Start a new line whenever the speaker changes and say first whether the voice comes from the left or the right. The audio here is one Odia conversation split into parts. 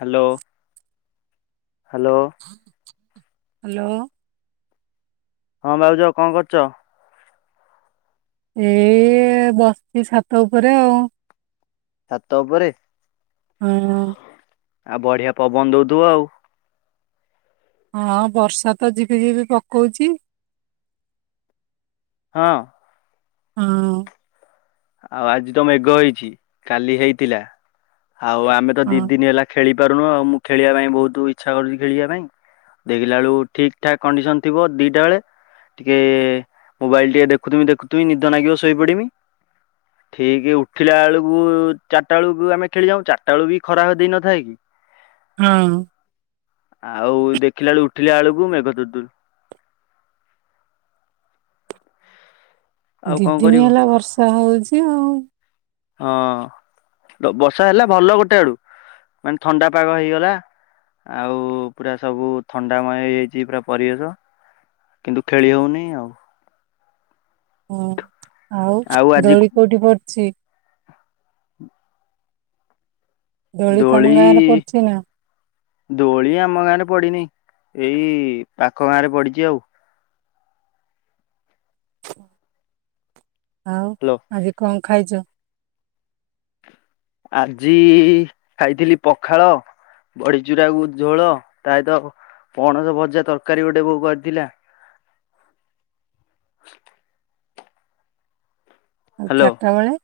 left: ହାଲୋ। ହାଲୋ।
right: ହାଲୋ।
left: ହଁ ଭାଉଜ କଣ କରୁଛ?
right: ଏ ଏଇ ବସିଛି ଛାତ ଉପରେ ଆଉ।
left: ଛାତ ଉପରେ
right: ହଁ।
left: ଆ ବଢିଆ ପବନ ଦଉଥିବ ଆଉ।
right: ହଁ ବର୍ଷା ତ ଝିପି ଝିପି ପକଉଚି।
left: ହଁ।
right: ହଁ।
left: ଆଉ ଆଜି ତ ମେଘ ହେଇଛି କାଲି ହେଇଥିଲା ଆଉ ଆମେ ତ
right: ହଁ।
left: ଦି ଦିନ ହେଲା ଖେଳି ପାରୁନୁ ଆଉ ମୁଁ ଖେଳିବା ପାଇଁ ବହୁତ ଇଚ୍ଛା କରୁଛି ଖେଳିବା ପାଇଁ। ଦେଖିଲା ବେଳୁ ଠିକ୍‌ ଠାକ୍ କଣ୍ଡିସନ ଥିବ ଦିଟା ବେଳେ। ଟିକେ ମୋବାଇଲ ଟିକେ ଦେଖୁଥିମି ଦେଖୁଥିମି ନିଦ ନାଗିବ ଶୋଇପଡିମି। ଠିକ୍ ଉଠିଲା ଆଳକୁ ଚାରିଟା ବେଳକୁ ଆମେ ଖେଳିଯାଉ ଚାରିଟା ବେଳକୁ ବି ଖରା ଦେଇ ନଥାଏ କି।
right: ହଁ।
left: ଆଉ ଦେଖିଲା ବେଳୁ ଉଠିଲା ବେଳକୁ ମେଘ ଦୁରୁ ଦୁରୁ। ଆଉ
right: ଦି
left: କଣ
right: ଦିନି
left: କରିବ
right: ହେଲା ବର୍ଷା ହଉଛି ଆଉ।
left: ହଁ। ବର୍ଷା ହେଲା ଭଲ ଗୋଟେ ଆଡୁ ମାନେ ଥଣ୍ଡା ପାଗ ହେଇଗଲା। ଆଉ ପୁରା ସବୁ ଥଣ୍ଡାମୟ ହେଇଯାଇଛି ପୁରା ପରିବେଶ। କିନ୍ତୁ ଖେଳି ହଉନି ଆଉ।
right: ହଁ ଆଉ ଦୋଳି କୋଉଠି ପଡିଛି। ଦୋଳି ତମ ଗାଁରେ ପଡିଛି ନା।
left: ଦୋଳି ଆମ ଗାଁରେ ପଡିନି ଏଇ ପାଖ ଗାଁ ରେ ପଡିଛି ଆଉ।
right: ଆଉ
left: ହ୍ୟାଲୋ
right: ଆଜି କଣ ଖାଇଛ?
left: ଆଜି ଖାଇଥିଲି ପଖାଳ। ବଢିଚୁରାକୁ ଝୋଳ ତାସହିତ ପଣସ ଭଜା ତରକାରୀ ଗୋଟେ ବୋଉ କରିଥିଲା। [inaudible]
right: ଆଉ ଚାରିଟା
left: ହ୍ୟାଲୋ
right: ବେଳେ।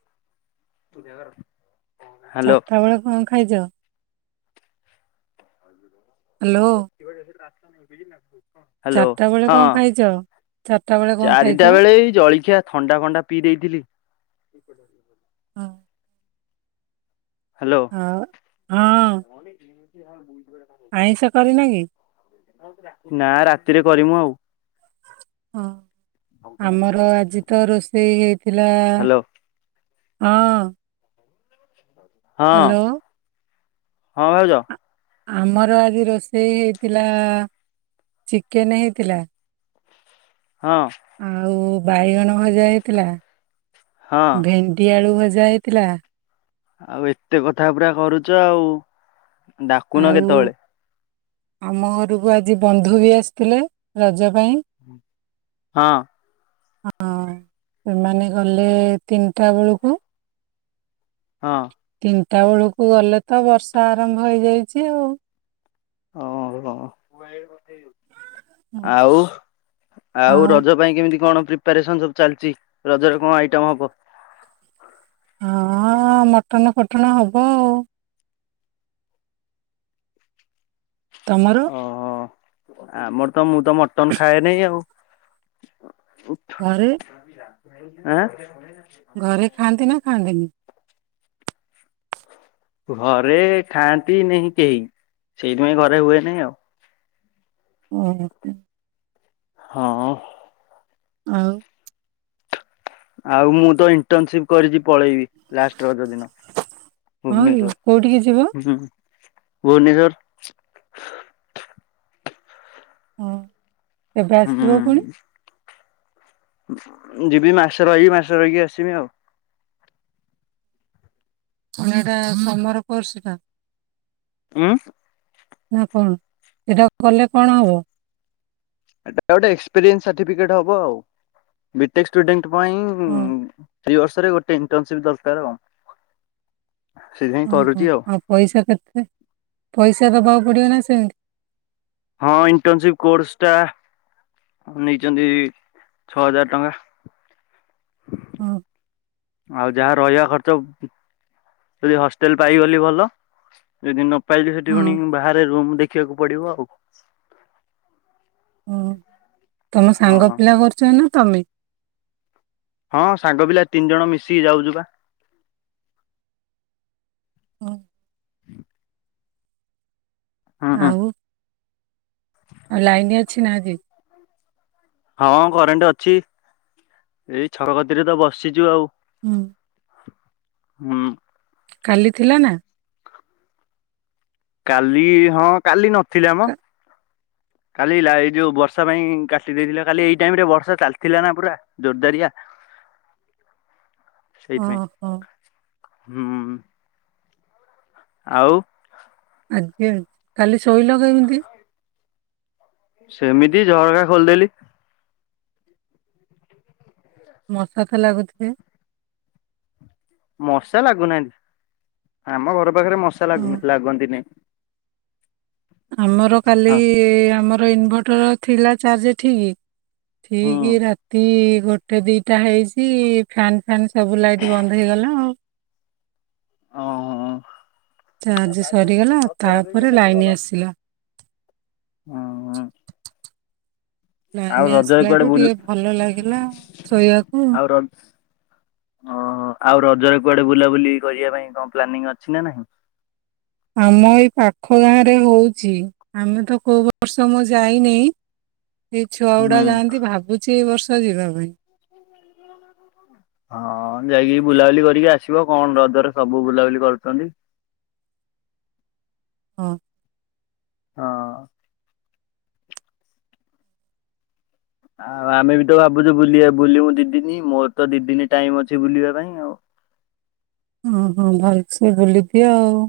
left: [inaudible] ହ୍ୟାଲୋ
right: ଚାରିଟା ବେଳେ କଣ ଖାଇଛ? ହାଲୋ।
left: [inaudible] ହାଲୋ
right: ଚାରିଟା ବେଳେ କଣ
left: ହଁ
right: ଖାଇଛ ଚାରିଟା ବେଳେ କଣ ଖାଇଛ
left: ଚାରିଟା ବେଳେ ଏଇ ଜଳଖିଆ ଥଣ୍ଡା ଫଣ୍ଡା ପିଇ ଦେଇଥିଲି।
right: ହଁ।
left: ହାଲୋ।
right: ଆଉ ହଁ ଆଇଁଷ କରିନ କି?
left: ନା ରାତିରେ କରିମୁ ଆଉ।
right: ହଁ ଆମର ଆଜି ତ ରୋଷେଇ ହେଇଥିଲା।
left: ହ୍ୟାଲୋ
right: ହଁ।
left: ହଁ
right: ହ୍ୟାଲୋ
left: ହଁ ଭାଉଜ।
right: ଆ- ଆମର ଆଜି ରୋଷେଇ ହେଇଥିଲା। ଚିକେନ ହେଇଥିଲା।
left: ହଁ।
right: ଆଉ ବାଇଗଣ ଭଜା ହେଇଥିଲା
left: ହଁ।
right: ଭେଣ୍ଡି ଆଳୁ ଭଜା ହେଇଥିଲା।
left: ଆଉ ଏତେ କଥା ପୁରା କରୁଛ, ଆଉ ଡାକୁନ
right: ଆଉ
left: କେତେବେଳେ।
right: ଆମ ଘରକୁ ଆଜି ବନ୍ଧୁ ବି ଆସିଥିଲେ ରଜ ପାଇଁ।
left: ହଁ।
right: ହଁ ସେମାନେ ଗଲେ ତିନିଟା ବେଳକୁ।
left: ହଁ।
right: ତିନିଟା ବେଳକୁ ଗଲେ ତ ବର୍ଷା ଆରମ୍ଭ ହେଇଯାଇଛି ଆଉ।
left: ହଁ ହଁ
right: ହୁଁ।
left: ଆଉ ଆଉ ରଜ ପାଇଁ କେମିତି କଣ ପ୍ରିପାରେସନ ସବୁ ଚାଲିଛି ରଜରେ କଣ ଆଇଟମ ହବ।
right: ହଁ ମଟନ ଫଟନ ହବ ଆଉ। ତମର
left: ଅହ ଆମର ତ ମୁଁ ତ ମଟନ ଖାଏନେଇ ଆଉ।
right: ଘରେ?
left: ଆଁ।
right: ଘରେ ଖାଆନ୍ତି ନା ଖାଆନ୍ତିନି?
left: ଘରେ ଖାଆନ୍ତି ନାହିଁ କେହି ସେଇଥିପାଇଁ ଘରେ ହୁଏ ନେଇଁ ଆଉ।
right: ଉଁ ହୁଁ।
left: ହଁ।
right: ଆଉ।
left: ଆଉ ମୁଁ ତ ଇଣ୍ଟନସିପ କରିଛି ପଳେଇବି। ଲାଷ୍ଟ ରଜ ଦିନ।
right: ହଁ କି
left: ଭୁବନେଶ୍ଵର
right: କୋଉଠିକି ଯିବ
left: ହୁଁ ହୁଁ ହୁଁ ଭୁବନେଶ୍ଵର
right: ହଁ। କେବେ
left: ହୁଁ
right: ଆସିବ ପୁଣି
left: ଯିବି ମାସେ ରହିବି ମାସେ ରହିକି ଆସିବି ଆଉ।
right: କଣ ଏରା ମମର କୋର୍ସ ଟା?
left: ଉଁ।
right: ନାଁ କଣ, ଏଟା କଲେ କଣ ହବ?
left: ଏଟା ଗୋଟେ ଏକ୍ସପ୍ରିଏନ୍ସ ସର୍ଟିଫିକେଟ୍ ହବ ଆଉ। ଵିଟେକ୍ ଷ୍ଟୁଡେଣ୍ଟ ପାଇଁ
right: ହଁ
left: ଥ୍ରୀ ବର୍ଷରେ ଗୋଟେ ଇଣ୍ଟରନସିପ ଦରକାର। ସେଇଥିପାଇଁ କରୁଛି
right: ଓହୋ ଆଉ ପଇସା କେତେ? ପଇସା ଦବାକୁ ପଡିବ ନା ସେମିତି।
left: ହଁ ଇଣ୍ଟନସିପ କୋର୍ସଟା ନେଇଛନ୍ତି, ଛଅ ହଜାର ଟଙ୍କା।
right: ହଁ।
left: ଆଉ ଯାହା ରହିବା ଖର୍ଚ୍ଚ ଯଦି ହଷ୍ଟେଲ ପାଇଗଲି ଭଲ। ଯଦି ନ ପାଇଲିି ସେଠି
right: ହଁ
left: ଫୁଣି ବାହାରେ ରୁମ୍ ଦେଖିବାକୁ ପଡିବ ଆଉ।
right: ହୁଁ ତମ ସାଙ୍ଗ
left: ହଁ।
right: ପିଲା କରୁଛନ୍ତି ନା ତମେ?
left: ହଁ ସାଙ୍ଗ ପିଲା ତିନି ଜଣ ମିଶିକି ଯାଉଛୁ ବା।
right: ହଁ।
left: ହୁଁ ହୁଁ
right: ଆଉ। ଆଉ ଲାଇନ ଅଛି ନା ଆଜି?
left: ହଁ କରେଣ୍ଟ ଅଛି। ଏଇ ଛକ କତିରେ ତ ବସିଛୁ ଆଉ।
right: ହୁଁ।
left: ହୁଁ।
right: କାଲି ଥିଲା ନା?
left: କାଲି ହଁ। କାଲି ନଥିଲା ମ।
right: କା-
left: କାଲି ଲାଇ ଯଉ ବର୍ଷା ପାଇଁ କାଟି ଦେଇଥିଲା କାଲି ଏଇ ଟାଇମ ରେ ବର୍ଷା ଚାଲିଥିଲା ନା ପୁରା। ଜୋରଦାରିଆ ସେଇଥିପାଇଁ।
right: ଓହୋ
left: ହୁଁ ଆଉ।
right: ଆଜ୍ଞା। କାଲି ଶୋଇଲ କେମିତି?
left: ସେମିତି ଝରକା ଖୋଲିଦେଲି।
right: ମଶାତ ଲାଗୁଥିବେ?
left: ମଶା ଲାଗୁନାହାଁନ୍ତି। ଆମ ଘର ପାଖରେ ମଶା
right: ହଁ।
left: ଲାଗୁ ଲାଗନ୍ତି ନାଇଁ।
right: ଆମର କାଲି ଇ ଆମର ଇନଭର୍ଟର ଥିଲା ଚାର୍ଜ ଠିକ
left: ହୁଁ
right: ଠିକ ରାତି ଗୋଟେ ଦିଟା ହେଇଛି ଫ୍ୟାନ ଫ୍ୟାନ ସବୁ ଲାଇଟ୍ ବନ୍ଦ ହେଇଗଲା ଆଉ।
left: ଓହୋ।
right: ଚାର୍ଜ ସରିଗଲା। ତାପରେ ଲାଇନ ଆସିଲା।
left: ହୁଁ
right: ଲାଇନ
left: ଆଉ ରଜରେ
right: ଆସିଲାଠୁ
left: କୁଆଡେ ବୁଲ
right: ଟିକେ ଭଲ ଲାଗିଲା ଶୋଇବାକୁ
left: ଆଉ ର ଓହୋ ଆଉ ରଜରେ କୁଆଡେ ବୁଲାବୁଲି କରିବା ପାଇଁ କଣ ପ୍ଲାନିଂ ଅଛି ନା ନାହିଁ?
right: ଆମ ଏଇ ପାଖ ଗାଁରେ ହଉଚି ଆମେ ତ କୋଉ ବର୍ଷ ମୁଁ ଯାଇନେଇ ଏଇ ଛୁଆ
left: ହୁଁ
right: ଗୁଡା ଯାଆନ୍ତି। ଭାବୁଛି ଏଇ ବର୍ଷ ଯିବା ପାଇଁ।
left: [inaudible] ହଁ ଯାଇକି ବୁଲାବୁଲି କରିକି ଆସିବ। କଣ ରଜରେ ସବୁ ବୁଲାବୁଲି କରୁଛନ୍ତି।
right: ହଁ।
left: ହଁ। ଆଉ ଆମେ ବି ତ ଭାବୁଛୁ ବୁଲିବା ବୁଲିବୁ ଦି ଦିନି ମୋର ତ ଦି ଦିନ ଟାଇମି ଅଛି ବୁଲିବା ପାଇଁ ଆଉ।
right: ଓହୋ ଭଲସେ ବୁଲିଦିଅ ଆଉ।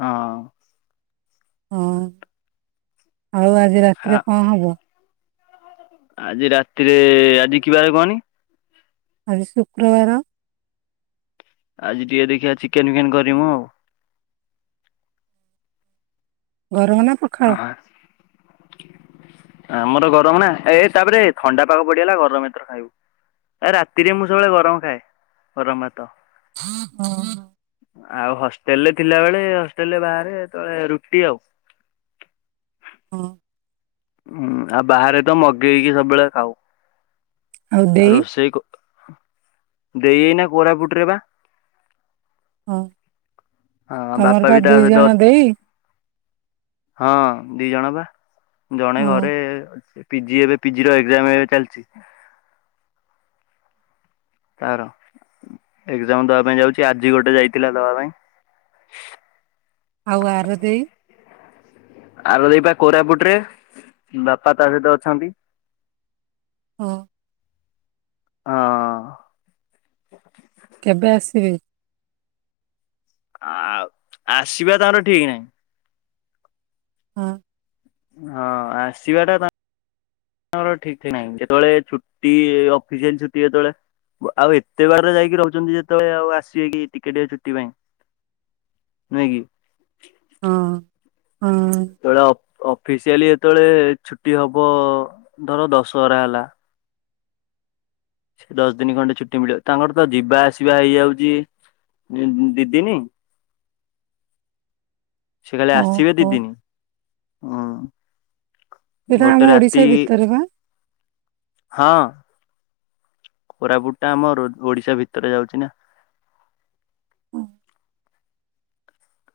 left: ହଁ
right: ହଁ ଆଉ ଆଜି
left: ଆ
right: ରାତିରେ କଣ ହବ?
left: ଆଜି ରାତିରେ ଆଜି କିବାରେ କହନି?
right: ଆଜି ଶୁକ୍ରବାର।
left: ଆଜି ଟିକେ ଦେଖିବା ଚିକେନ ଫିକେନ୍ କରିବି ମୁଁ ଆଉ।
right: ଗରମ ନା କ
left: ଆଁ। ଆମର ଗରମ ନା ଏଇ ତାପରେ ଥଣ୍ଡା ପାଗ ପଡିଗଲା ଗରମ ଏଥର ଖାଇବୁ। ଆ ରାତିରେ ମୁଁ ସବୁବେଳେ ଗରମ ଖାଏ ଗରମ ଭାତ।
right: ହଁ ହଁ।
left: ଆଉ ହଷ୍ଟେଲ ରେ ଥିଲା ବେଳେ ହଷ୍ଟେଲ ରେ ବାହାରେ ତ ରୁଟି ଆଉ।
right: ହଁ।
left: ହୁଁ ଆଉ ବାହାରେ ତ ମଗେଇକି ସବୁବେଳେ ଖାଉ। ଆଉ ରୋଷେଇ ଦେଇ ଏଇନା କୋରାପୁଟ ରେ ବା।
right: ହଁ
left: ହଁ ବାପା
right: ତମର
left: ବି
right: ପା
left: ତା
right: ଦୁଇ
left: ସହିତ
right: ଜଣ ଦେଇ।
left: ହଁ ଦି ଜଣ ବା ଜଣେ
right: ହଁ
left: ଘରେ ଅଛି। ପିଜି ଏବେ ପିଜି ର ଏକ୍ଜାମ ଏବେ ଚାଲିଛି। ତାର ଏକ୍ସାମ ଦବା ପାଇଁ ଯାଉଛି ଆଜି ଗୋଟେ ଯାଇଥିଲା ଦବା ପାଇଁ।
right: ଆଉ ଆର ଦେଇ।
left: ଆର ଦେଇ ପା କୋରାପୁଟ ରେ ବାପା ତା ସହିତ ଅଛନ୍ତି।
right: ହଁ।
left: ହଁ।
right: କେବେ ଆସିବେ?
left: ଆଉ ଆସିବା ତାଙ୍କର ଠିକ ନାହିଁ।
right: ହଁ।
left: ହଁ ଆସିବା ଟା ଆମର ଠିକ ଠି ନାହିଁ ଯେତେବେଳେ ଛୁଟି ଅଫିସିଆଲି ଛୁଟି ଯେତେବେଳେ। ଆଉ ଏତେ ବାଟରେ ଯାଇକି ରହୁଛନ୍ତି ଯେତେବେଳେ ଆଉ ଆସିବେ କି ଟିକେ ଟିକେ ଛୁଟି ପାଇଁ। ନୁହେଁ କି।
right: ହଁ ହଁ।
left: ଯେତେବେଳେ ଅଫିସିଆଲି ଯେତେବେଳେ ଛୁଟି ହବ ଧର ଦଶହରା ହେଲା। ସେ ଦଶ ଦିନ ଖଣ୍ଡେ ଛୁଟି ମିଳିବ ତାଙ୍କର ତ ଯିବା ଆସିବା ହେଇଯାଉଛି। ଦି ଦିନି। ସେ ଖାଲି ଆସିବେ ଦି
right: ଓହୋ
left: ଦିନି ହୁଁ
right: ଏଇଟା ଆମ
left: ଗୋଟେ
right: ଓଡିଶା
left: ରାତି।
right: ଭିତରେ ବା
left: ହଁ କୋରାପୁଟ ଟା ଆମର ଓଡିଶା ଭିତରେ ଯାଉଛି ନା।
right: ହୁଁ।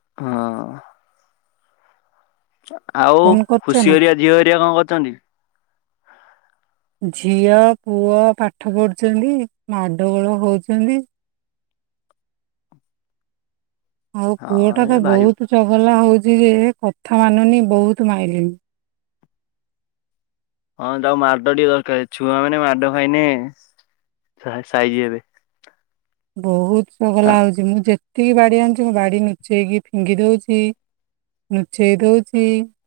left: ହଁ। ଆଉ
right: ଫୋନ କରୁଛ
left: ଖୁସି
right: ନା
left: ହରିକା ଝିଅ ହରିକା କଣ କରୁଛନ୍ତି?
right: ଝିଅ ପୁଅ ପାଠ ପଢୁଛନ୍ତି ମାଡଗୋଳ ହଉଛନ୍ତି। ଆଉ ପୁଅ
left: ହଁ
right: ଟା ତ
left: ଏ ଭାଇ
right: ବହୁତ ଚଗଲା ହଉଛି ଯେ କଥା ମାନୁନି ବହୁତ ମାଇଲିନି।
left: ହିଁ ତାକୁ ମାଡ଼ ଟିକେ ଦରକାର ଛୁଆ ମାନେ ମାଡ଼ ଖାଇଲେ ସାଇଜି ହେବେ।
right: ବହୁତ
left: ତା
right: ଚଗଲା ହଉଛି ମୁଁ ଯେତିକି ବାଡି ଆଣୁଛି ମ ବାଡି ଲୁଚେଇକି ଫିଙ୍ଗି ଦଉଛି। ନୁଚେଇ ଦଉଛି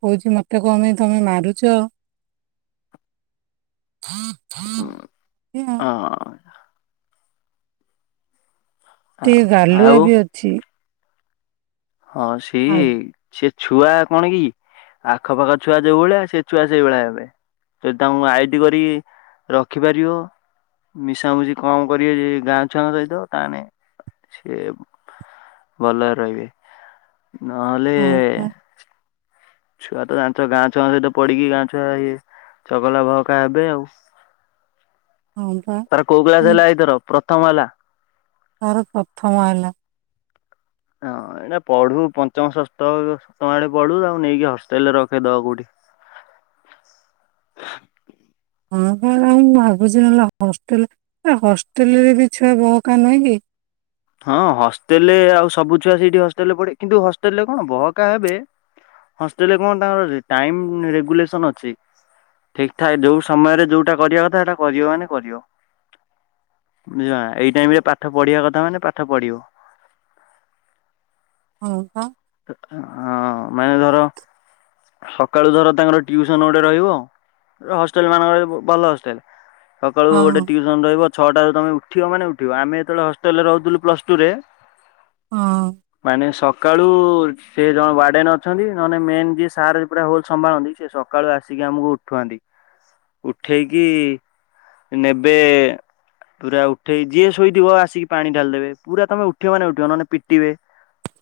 right: କହୁଛି ମତେ କପାଇଁ ତମେ ମାରୁଛ। ହଁ।
left: ହୁଁ ହଁ।
right: ଟିକେ ଗାଲୁଆ
left: ଆଉ
right: ବି ଅଛି।
left: ହଁ ସେ
right: ଆ
left: ସେ ଛୁଆ କଣ କି ଆଖପାଖ ଛୁଆ ଯୋଉ ଭଳିଆ ସେ ଛୁଆ ସେଇ ଭଳିଆ ହେବେ। ଯଦି ତାଙ୍କୁ ଆଇତି କରି ରଖିପାରିବ। ମିଶାମୁଶି କମ କରିବେ ଯେ ଗାଁ ଛୁଆଙ୍କ ସହିତ ତାହାନେ ସିଏ ଭଲରେ ରହିବେ ନହେଲେ
right: ହଁ ପା
left: ଛୁଆ ତ ଜାଣିଛ ଗାଁ ଛୁଆଙ୍କ ସହିତ ପଡିକି ଗାଁ ଛୁଆ ଇଏ ଚଗଲା ଭହକା ହେବେ ଆଉ।
right: ହଁ ପା
left: ତାର କୋଉ କ୍ଲାସ୍
right: ହୁଁ
left: ହେଲା ଏଇଥର ପ୍ରଥମ ହେଲା?
right: ତାର ପ୍ରଥମ ହେଲା।
left: ହଁ ଏଇଟା ପଢୁ ପଞ୍ଚମ ଷଷ୍ଠ ସପ୍ତମ ଆଡେ ପଢୁ ଆଉ ନେଇକି ହଷ୍ଟେଲ ରେ ରଖେଇଦବ କୋଉଠି।
right: ହଁ ବା ଆଉ ମୁଁ ଭାବୁଛି ନହଲେ ହଷ୍ଟେଲ ଏ ହଷ୍ଟେଲରେ ବି ଛୁଆ ବହକା ନୁହିଁକି।
left: ହଁ ହଷ୍ଟେଲ ରେ ଆଉ ସବୁ ଛୁଆ ସେଇଠି ହଷ୍ଟେଲରେ ପଢିବେ। କିନ୍ତୁ ହଷ୍ଟେଲ ରେ କଣ ବହକା ହେବେ ହଷ୍ଟେଲରେ କଣ ତାଙ୍କର ଟାଇମ ରେଗୁଲେସନ ଅଛି। ଠିକ୍ ଠାକ ଯୋଉ ସମୟରେ ଯୋଉଟା କରିବା କଥା। ହେଇଟା କରିବ ମାନେ କରିବ। ବୁଝିଲ ନା, ଏଇ ଟାଇମରେ ପାଠ ପଢିବା କଥା ମାନେ ପାଠ ପଢିବ।
right: ହଁ ପା।
left: ହଁ ମାନେ ଧର ସକାଳୁ ଧର ତାଙ୍କର ଟିଉସନ ଗୋଟେ ରହିବ। ର ହଷ୍ଟେଲ ମାନଙ୍କ ଭଲ ହଷ୍ଟେଲ। ସକାଳୁ
right: ହଁ
left: ଗୋଟେ ଟିଉ ସନ୍ ରହିବ ଛଅଟାରୁ ତମେ ଉଠିବ ମାନେ ଉଠିବ। ଆମେ ଯେତେବେଳେ ହଷ୍ଟେଲ ରେ ରହୁଥିଲୁ ପ୍ଲସ ଟୁ ରେ
right: ହଁ
left: ମାନେ ସକାଳୁ କାଳୁ ସେ ଜଣେ ୱାର୍ଡେନ ଅଛନ୍ତି। ନହେଲେ ମେନ୍ ଯିଏ ସାର୍ ପୁରା ହୋଲ ସମ୍ଭାଳନ୍ତି। ସେ ସକାଳୁ ଆସିକି ଆମକୁ ଉଠ ଉଠଅନ୍ତି ଉଠେଇକି ନେବେ ପୁରା ଉଠେଇ ଯିଏ ଶୋଇଥିବ ଆସିକି ପାଣି ଢାଲିଦେବେ। ପୂରା ତମେ ଉଠିବ ମାନେ ଉଠିବ ନହେଲେ ପିଟିବେ।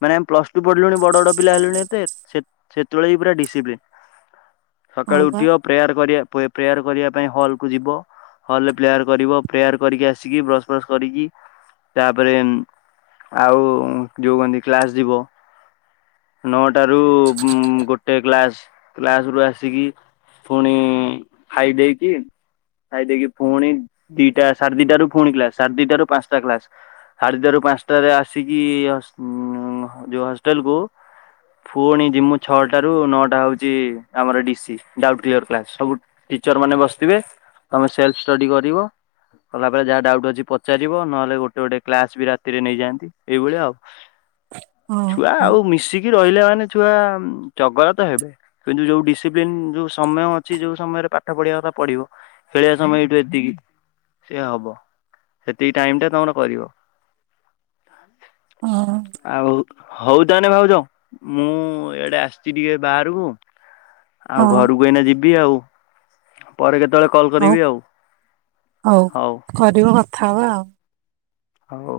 left: ମାନେ ଆମେ ପ୍ଳସ ଟୁ ପଢିଲୁଣି ବଡ ବଡ଼ ପିଲା ହେଲୁଣି ଏତେ ସେ ସେତେବେଳେ ବି ପୁରା ଡିସିପ୍ଲିନ୍।
right: ହଁ
left: ସକାଳୁ
right: ପା
left: ଉଠିବ ପ୍ରେୟାର କରିବା ପ୍ରେ ପ୍ରେୟାର କରିବା ପାଇଁ ହଲକୁୁ ଯିବ। ହଲରେ ପ୍ରେୟାର କରିବ। ପ୍ରେୟାର କରିକି ଆସିକି ବ୍ରସ ଫ୍ରସ କରିକି ତାପରେ ଆଉ ଯୋଉ କଣ ତି କ୍ଲାସ ଯିବ। ନଅଟାରୁ ଉଁ ଗୋଟେ କ୍ଲାସ। କ୍ଲାସ ରୁ ଆସିକି ପୁଣି ଖାଇ ଦେଇକି ଖାଇଦେଇକି ପୁଣି ଦିଟା ସାଢେ ଦିଟରାରୁ ପୁଣି କ୍ଲାସ। ସାଢ଼େ ଦିଟାରୁ ପାଞ୍ଚଟା କ୍ଲାସ। ସାଢେ ଦିଟାରୁ ପାଞ୍ଚଟାରେ ଆସିକି ହସ୍ ଉଁ ଯେଉ ହଷ୍ଟେଲ କୁ ପୁଣି ଯିମୁ ଛଅଟାରୁ ନଅଟା ହଉଛି ଆମର, ଡିସି ଡାଉଟ୍ କ୍ଲିୟର କ୍ଲାସ୍ ସବୁ ଟିଚର ମାନେ ବସିଥିବେ ତମେ ସେଲ୍ଫ ଷ୍ଟଡି କରିବ। କଲାପରେ ଯାହା ଡାଉଟ୍ ଅଛି ପଚାରିବ। ନହେଲେ ଗୋଟେ ଗୋଟେ କ୍ଲାସ ବି ରାତିରେ ନେଇଯାଆନ୍ତି। ଏଇଭଳିଆ ଆଉ।
right: ହଁ।
left: ଛୁଆ
right: ହଁ
left: ଆଉ ମିଶିକି ରହିଲା ମାନେ ଛୁଆ ଚଗଲା ତ ହେବେ। କିନ୍ତୁ ଯୋଉ ଡିସିପ୍ଲିନ ଯୋଉ ସମୟ ଅଛି ଯୋଉ ସମୟରେ ପାଠ ପଢିବା କଥା ପଢିବ। ଖେଳିବା ସମୟ ଏଇଠୁ ଏତିକି, ସେ ହବ ସେତିକି ଟାଇମ ଟା ତମର କରିବ।
right: ହଁ।
left: ଆଉ ହଉ ତାହାନେ ଭାଉଜ। ମୁଁ ଇଆଡେ ଆସିଛି ଟିକେ ବାହାରକୁ ଆଉ
right: ହଉ
left: ଘରକୁ ଏଇନା ଯିବି ଆଉ। ପରେ କେତେବେଳେ କଲ୍
right: ହଉ
left: କରିବି ଆଉ
right: ହଉ କରିବ କଥାହବା ଆଉ।
left: ହୋଉ।